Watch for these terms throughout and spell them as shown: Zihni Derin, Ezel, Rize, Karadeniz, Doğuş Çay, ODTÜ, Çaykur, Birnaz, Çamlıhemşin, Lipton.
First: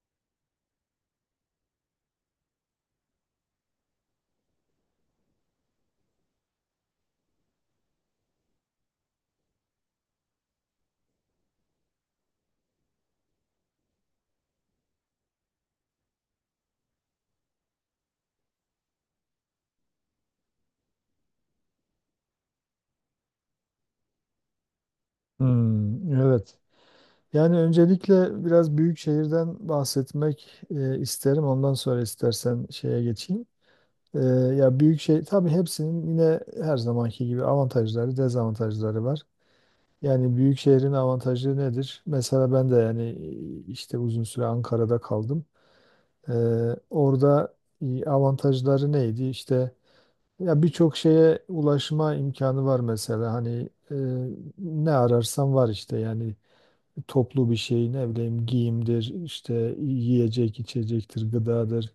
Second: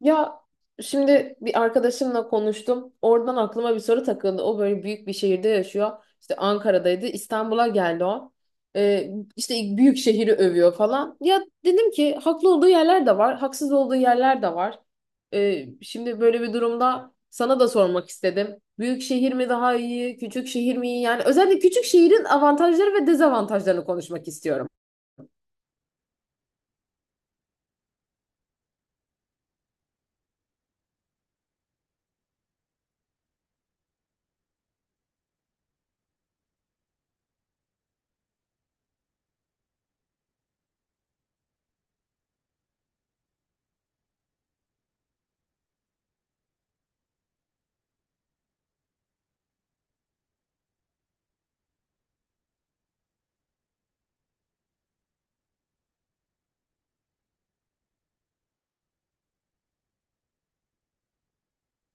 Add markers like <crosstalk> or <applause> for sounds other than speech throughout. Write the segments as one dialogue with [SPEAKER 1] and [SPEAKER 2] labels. [SPEAKER 1] Ya, şimdi bir arkadaşımla konuştum. Oradan aklıma bir soru takıldı. O böyle büyük bir şehirde yaşıyor. İşte Ankara'daydı. İstanbul'a geldi o. Ee, işte büyük şehri övüyor falan. Ya dedim ki haklı olduğu yerler de var. Haksız olduğu yerler de var. Şimdi böyle bir durumda sana da sormak istedim. Büyük şehir mi daha iyi? Küçük şehir mi iyi? Yani özellikle küçük şehrin avantajları ve dezavantajlarını konuşmak istiyorum.
[SPEAKER 2] Hmm, evet. Yani öncelikle biraz büyük şehirden bahsetmek isterim. Ondan sonra istersen şeye geçeyim. E, Ya büyük şehir tabii hepsinin yine her zamanki gibi avantajları, dezavantajları var. Yani büyük şehrin avantajı nedir? Mesela ben de yani işte uzun süre Ankara'da kaldım. E, Orada avantajları neydi? İşte ya birçok şeye ulaşma imkanı var mesela. Hani ne ararsan var işte yani toplu bir şeyin ne bileyim giyimdir, işte yiyecek, içecektir, gıdadır.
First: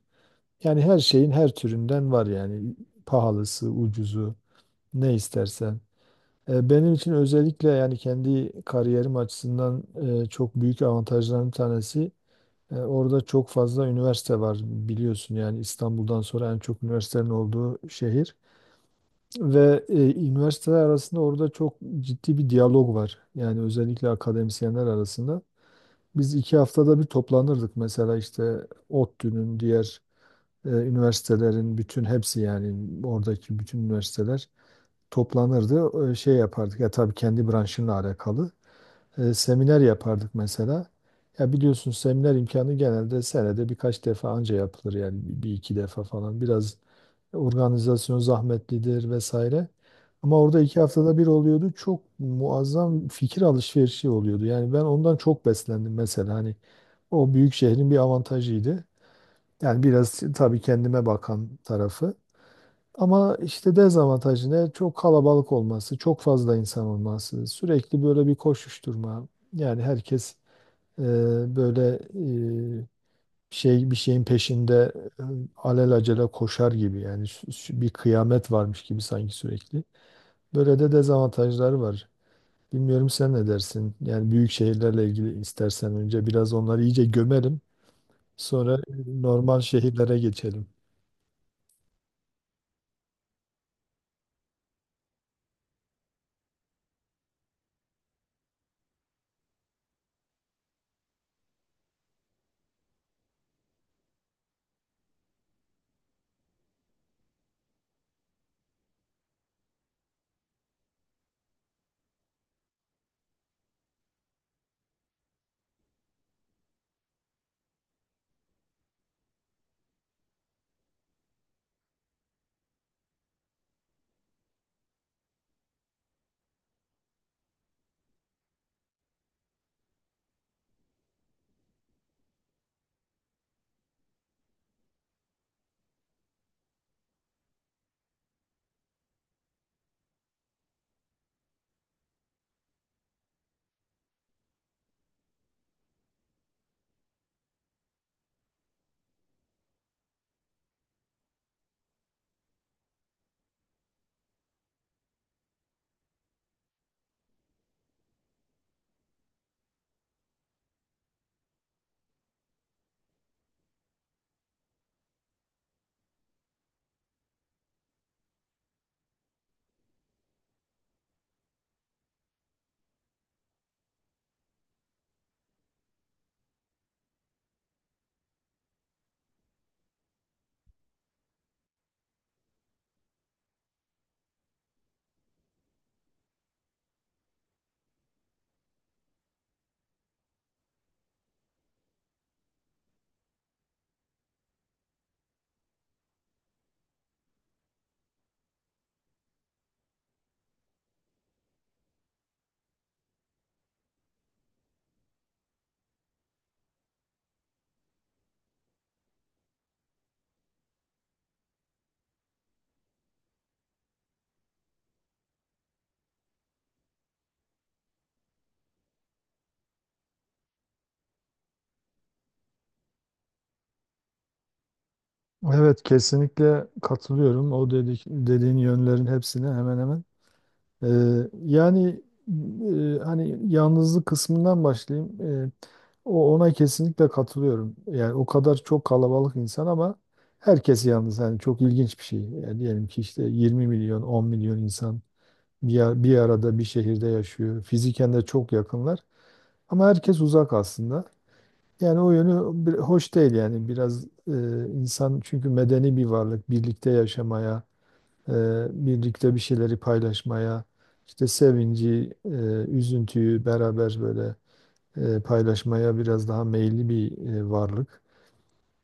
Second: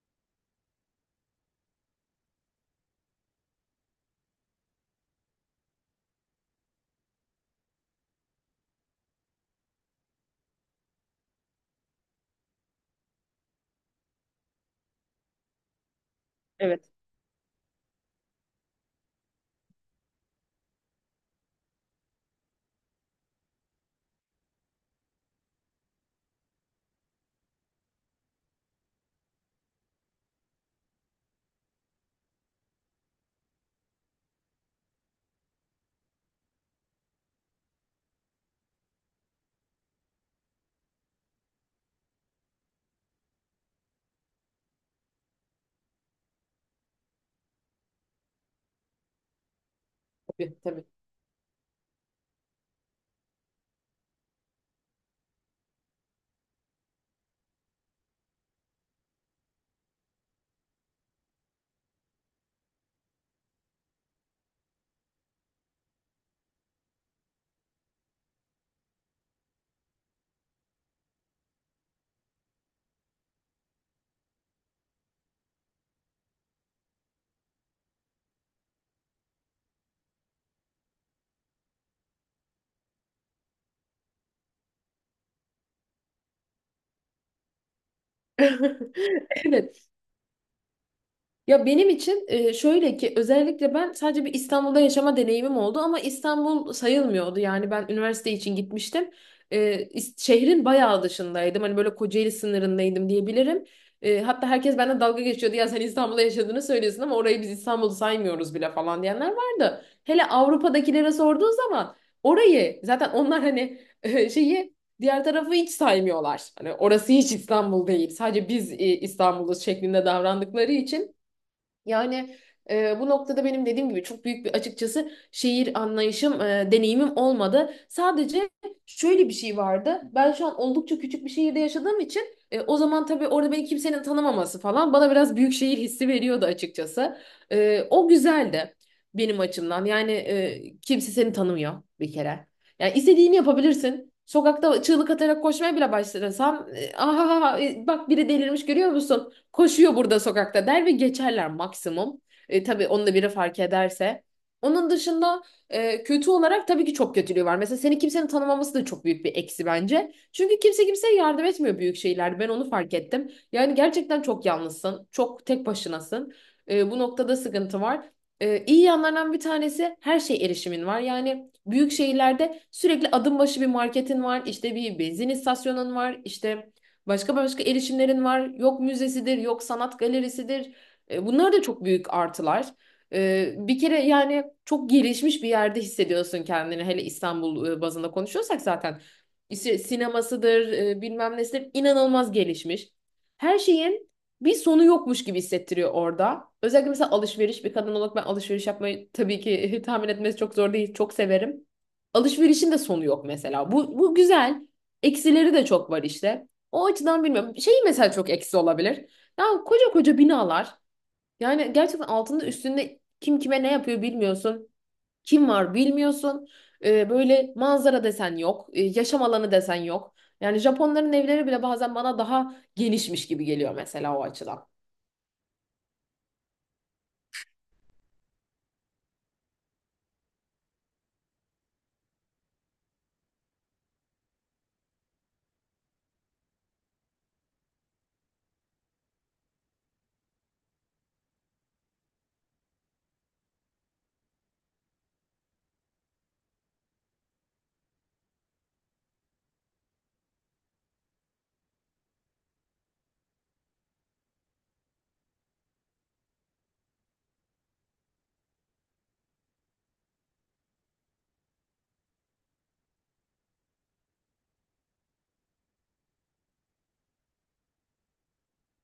[SPEAKER 2] Yani her şeyin her türünden var yani pahalısı, ucuzu ne istersen. Benim için özellikle yani kendi kariyerim açısından çok büyük avantajların bir tanesi, orada çok fazla üniversite var, biliyorsun yani İstanbul'dan sonra en çok
[SPEAKER 1] Evet.
[SPEAKER 2] üniversitenin olduğu şehir ve üniversiteler arasında orada çok ciddi bir diyalog var. Yani özellikle akademisyenler arasında. Biz iki haftada bir toplanırdık mesela, işte ODTÜ'nün diğer üniversitelerin bütün hepsi, yani oradaki bütün üniversiteler toplanırdı. Şey yapardık ya, tabii kendi branşınla alakalı seminer yapardık mesela. Ya biliyorsun seminer imkanı genelde senede birkaç defa anca yapılır, yani bir iki defa falan. Biraz organizasyon zahmetlidir vesaire. Ama
[SPEAKER 1] Tabii,
[SPEAKER 2] orada iki
[SPEAKER 1] tabii.
[SPEAKER 2] haftada bir oluyordu. Çok muazzam fikir alışverişi oluyordu. Yani ben ondan çok beslendim mesela. Hani o büyük şehrin bir avantajıydı. Yani biraz tabii kendime bakan tarafı. Ama işte dezavantajı ne? Çok kalabalık olması, çok fazla insan olması, sürekli böyle bir koşuşturma. Yani herkes e, böyle e, şey, bir şeyin peşinde, e, alelacele koşar gibi yani bir kıyamet varmış gibi sanki, sürekli. Böyle de dezavantajları var. Bilmiyorum sen ne dersin? Yani büyük şehirlerle ilgili istersen önce biraz onları iyice gömelim. Sonra
[SPEAKER 1] <laughs>
[SPEAKER 2] normal
[SPEAKER 1] Evet.
[SPEAKER 2] şehirlere geçelim.
[SPEAKER 1] Ya benim için şöyle ki, özellikle ben sadece bir İstanbul'da yaşama deneyimim oldu ama İstanbul sayılmıyordu. Yani ben üniversite için gitmiştim. E, Şehrin bayağı dışındaydım. Hani böyle Kocaeli sınırındaydım diyebilirim. E, hatta herkes benden dalga geçiyordu. Ya sen İstanbul'da yaşadığını söylüyorsun ama orayı biz İstanbul'u saymıyoruz bile falan diyenler vardı. Hele Avrupa'dakilere sorduğu zaman orayı zaten onlar hani e, şeyi diğer tarafı hiç saymıyorlar. Hani orası hiç İstanbul değil. Sadece biz İstanbul'uz şeklinde davrandıkları için, yani, bu noktada benim dediğim gibi çok büyük bir, açıkçası, şehir anlayışım, deneyimim olmadı. Sadece şöyle bir şey vardı. Ben şu an oldukça küçük bir şehirde yaşadığım için, o zaman tabii orada beni kimsenin tanımaması falan bana biraz büyük şehir hissi veriyordu açıkçası. E, o güzeldi benim açımdan. Yani, kimse seni tanımıyor bir kere. Yani istediğini yapabilirsin. Sokakta çığlık atarak koşmaya bile başlasan, <laughs> aha, bak, biri delirmiş, görüyor musun? Koşuyor burada sokakta der ve geçerler maksimum. E, tabii onu da biri fark ederse. Onun dışında, kötü olarak tabii ki çok kötülüğü var. Mesela seni kimsenin tanımaması da çok büyük bir eksi bence. Çünkü kimse kimseye yardım etmiyor büyük şeylerde. Ben onu fark ettim. Yani gerçekten çok yalnızsın. Çok tek başınasın. E, bu noktada sıkıntı var. E, iyi yanlarından bir tanesi, her şey, erişimin var. Yani büyük şehirlerde sürekli adım başı bir marketin var, işte bir benzin istasyonun var, işte başka başka erişimlerin var. Yok müzesidir, yok sanat galerisidir. E, bunlar da çok büyük artılar. E, bir kere yani çok gelişmiş bir yerde hissediyorsun kendini. Hele İstanbul bazında konuşuyorsak zaten. İşte sinemasıdır, bilmem nesidir, inanılmaz gelişmiş. Her şeyin bir sonu yokmuş gibi hissettiriyor orada. Özellikle mesela alışveriş, bir kadın olarak ben alışveriş yapmayı tabii ki <laughs> tahmin etmesi çok zor değil, çok severim. Alışverişin de sonu yok mesela. Bu güzel. Eksileri de çok var işte. O açıdan bilmiyorum. Şey mesela çok eksi olabilir. Ya, koca koca binalar. Yani gerçekten altında üstünde kim kime ne yapıyor bilmiyorsun. Kim var bilmiyorsun. Böyle manzara desen yok. Yaşam alanı desen yok. Yani Japonların evleri bile bazen bana daha genişmiş gibi geliyor mesela, o açıdan.
[SPEAKER 2] Evet, kesinlikle katılıyorum. O dediğin yönlerin hepsine, hemen hemen. Ee, Yani hani yalnızlık kısmından başlayayım. O, ona kesinlikle katılıyorum. Yani o kadar çok kalabalık insan ama herkes yalnız. Yani çok ilginç bir şey. Yani diyelim ki işte 20 milyon, 10 milyon insan bir arada bir şehirde yaşıyor. Fiziken de çok yakınlar ama herkes uzak aslında. Yani o yönü hoş değil, yani biraz, insan çünkü medeni bir varlık, birlikte yaşamaya, e, birlikte bir şeyleri paylaşmaya, işte sevinci, üzüntüyü beraber böyle paylaşmaya biraz daha meyilli bir varlık.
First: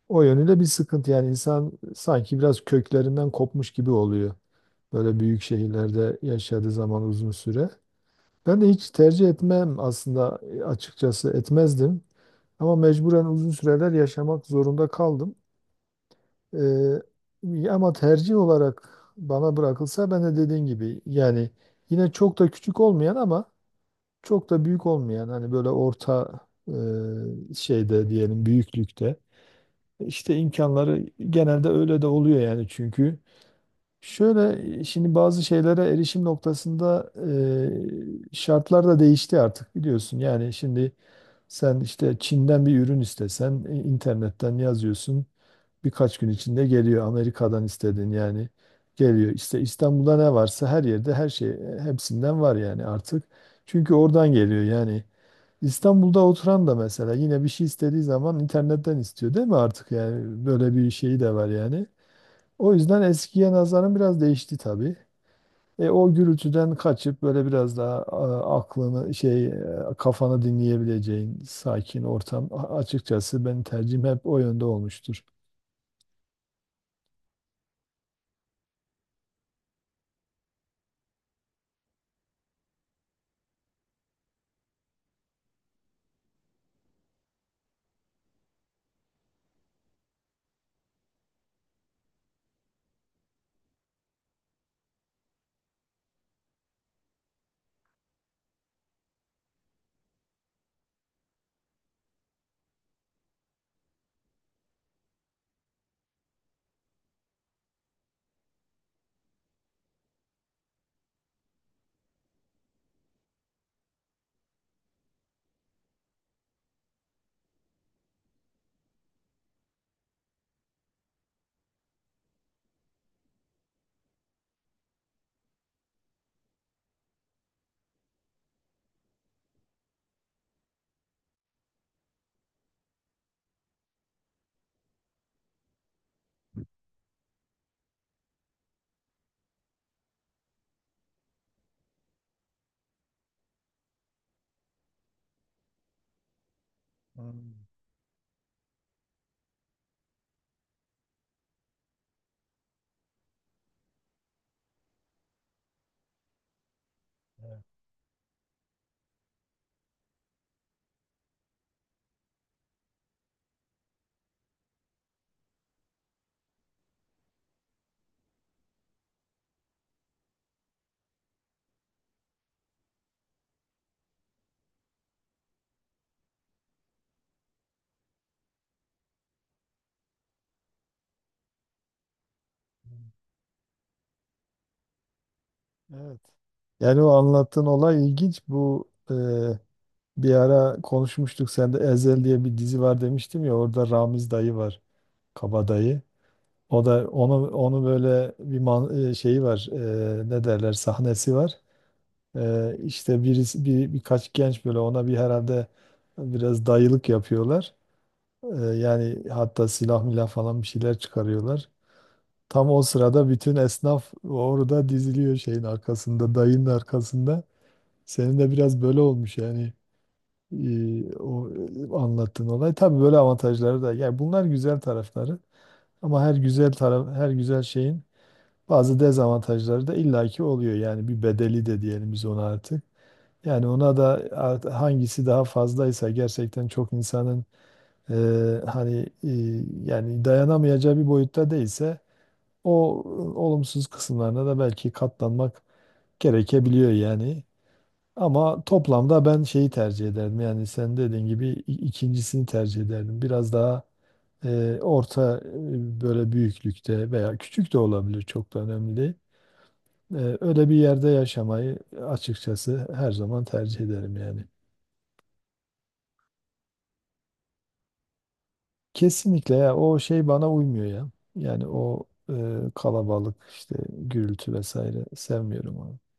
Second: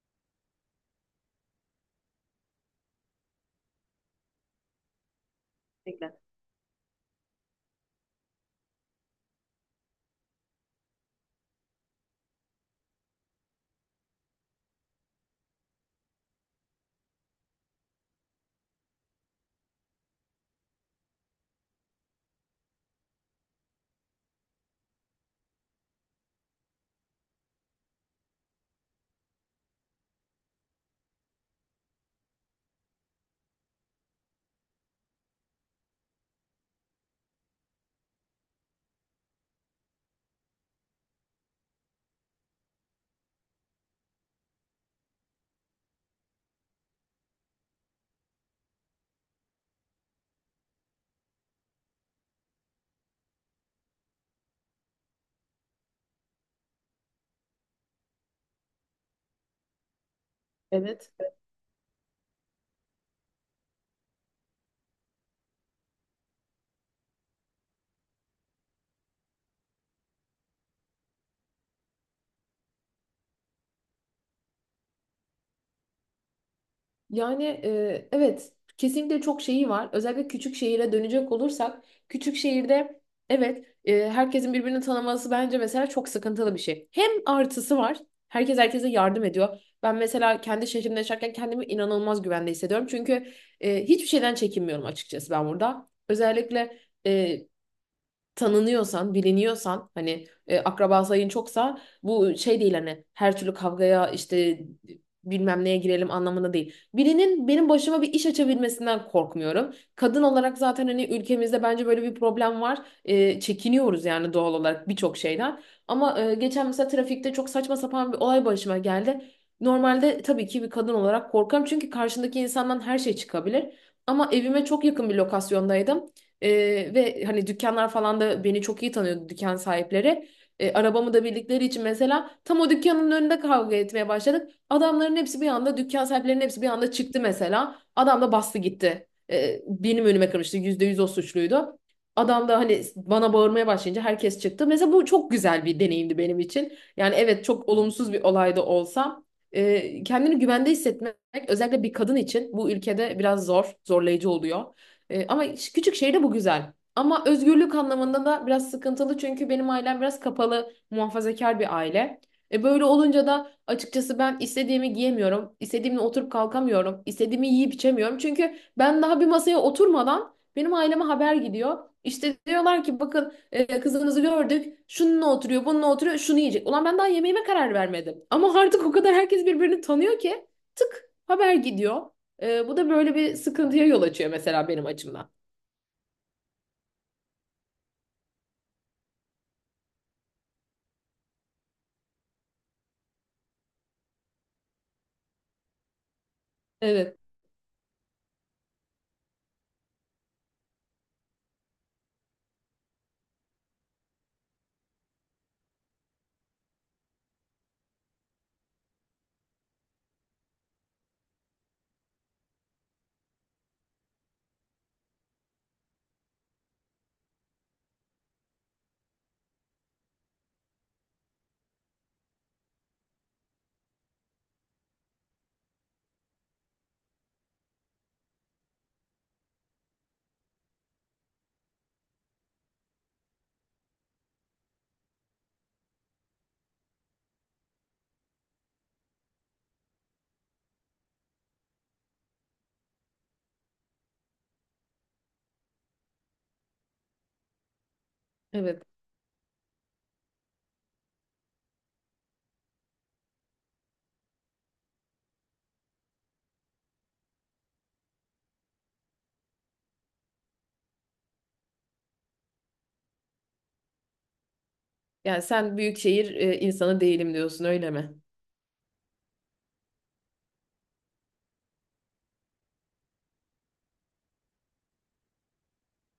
[SPEAKER 2] O yönüyle bir sıkıntı, yani insan sanki biraz köklerinden kopmuş gibi oluyor. Böyle büyük
[SPEAKER 1] Kesinlikle.
[SPEAKER 2] şehirlerde yaşadığı zaman uzun süre. Ben de hiç tercih etmem aslında, açıkçası etmezdim. Ama mecburen uzun süreler yaşamak zorunda kaldım. Ama tercih olarak bana bırakılsa, ben de dediğin gibi yani yine çok da küçük olmayan ama çok da büyük olmayan, hani böyle orta şeyde diyelim, büyüklükte. İşte imkanları genelde öyle de oluyor yani çünkü. Şöyle, şimdi bazı şeylere erişim noktasında şartlar da değişti artık, biliyorsun. Yani şimdi sen işte Çin'den bir ürün istesen internetten yazıyorsun. Birkaç gün içinde geliyor. Amerika'dan istedin, yani geliyor. İşte İstanbul'da ne varsa her yerde her şey, hepsinden var yani artık. Çünkü oradan geliyor yani. İstanbul'da oturan da mesela yine bir şey istediği zaman internetten istiyor değil mi artık, yani böyle bir
[SPEAKER 1] Evet.
[SPEAKER 2] şeyi de var yani. O yüzden eskiye nazaran biraz değişti tabii. O gürültüden kaçıp böyle biraz daha aklını şey, kafanı dinleyebileceğin sakin ortam, açıkçası benim tercihim hep o yönde olmuştur.
[SPEAKER 1] Yani, evet, kesinlikle çok şeyi var. Özellikle küçük şehire dönecek olursak, küçük şehirde, evet, herkesin birbirini tanıması bence mesela çok sıkıntılı bir şey. Hem artısı var. Herkes herkese yardım ediyor. Ben mesela kendi şehrimde yaşarken kendimi inanılmaz güvende hissediyorum. Çünkü hiçbir şeyden çekinmiyorum açıkçası ben burada. Özellikle e, tanınıyorsan, biliniyorsan, hani, akraba sayın çoksa, bu şey değil, hani her türlü kavgaya, işte bilmem neye girelim anlamında değil. Birinin benim başıma bir iş açabilmesinden korkmuyorum. Kadın olarak zaten hani ülkemizde bence böyle bir problem var. E, çekiniyoruz yani doğal olarak birçok şeyden. Ama geçen mesela trafikte çok saçma sapan bir olay başıma geldi. Normalde tabii ki bir kadın olarak korkarım çünkü karşındaki insandan her şey çıkabilir. Ama evime çok yakın bir lokasyondaydım. Ve hani dükkanlar falan da beni çok iyi tanıyordu, dükkan sahipleri. Arabamı da bildikleri için mesela tam o dükkanın önünde kavga etmeye başladık. Adamların hepsi bir anda, dükkan sahiplerinin hepsi bir anda çıktı mesela. Adam da bastı gitti. Benim önüme kırmıştı. Yüzde yüz o suçluydu. Adam da hani bana bağırmaya başlayınca herkes çıktı. Mesela bu çok güzel bir deneyimdi benim için. Yani evet,
[SPEAKER 2] Hmm.
[SPEAKER 1] çok olumsuz bir olay da olsa kendini güvende hissetmek özellikle bir kadın için bu ülkede biraz zor, zorlayıcı oluyor. E, ama küçük şehirde bu güzel. Ama özgürlük anlamında da biraz sıkıntılı, çünkü benim ailem biraz kapalı, muhafazakar bir aile. E, böyle olunca da açıkçası ben istediğimi giyemiyorum, istediğimle oturup kalkamıyorum, istediğimi yiyip içemiyorum. Çünkü ben daha bir masaya oturmadan benim aileme haber gidiyor. İşte diyorlar ki bakın, kızınızı gördük, şununla oturuyor, bununla oturuyor, şunu yiyecek. Ulan ben daha yemeğime karar vermedim. Ama artık o kadar herkes birbirini tanıyor ki tık, haber gidiyor. Bu da
[SPEAKER 2] Hmm.
[SPEAKER 1] böyle bir sıkıntıya yol açıyor mesela benim açımdan.
[SPEAKER 2] Evet. Yani o anlattığın olay ilginç. Bu, bir ara konuşmuştuk. Sen de Ezel diye bir dizi var demiştim ya, orada Ramiz dayı var. Kabadayı. O da
[SPEAKER 1] Evet,
[SPEAKER 2] onu böyle bir şeyi var. Ne derler, sahnesi var. İşte birisi, bir birkaç genç böyle ona bir herhalde biraz dayılık yapıyorlar. Yani hatta silah milah falan bir şeyler çıkarıyorlar. Tam o sırada bütün esnaf orada diziliyor şeyin arkasında, dayının arkasında. Senin de biraz böyle olmuş yani, anlattığın olay. Tabii böyle avantajları da. Yani bunlar güzel tarafları. Ama her güzel taraf, her güzel şeyin bazı dezavantajları da illaki oluyor. Yani bir bedeli de diyelim biz ona artık. Yani ona da hangisi daha fazlaysa, gerçekten çok insanın e, hani yani dayanamayacağı bir boyutta değilse o olumsuz kısımlarına da belki katlanmak gerekebiliyor yani. Ama
[SPEAKER 1] evet.
[SPEAKER 2] toplamda ben şeyi tercih ederdim. Yani sen dediğin gibi ikincisini tercih ederdim. Biraz daha orta böyle büyüklükte, veya küçük de olabilir, çok da önemli değil. Öyle bir yerde yaşamayı açıkçası her zaman tercih ederim yani.
[SPEAKER 1] Yani sen büyük şehir insanı değilim diyorsun, öyle mi?
[SPEAKER 2] Kesinlikle ya, o şey bana uymuyor ya. Yani o kalabalık, işte gürültü vesaire, sevmiyorum onu.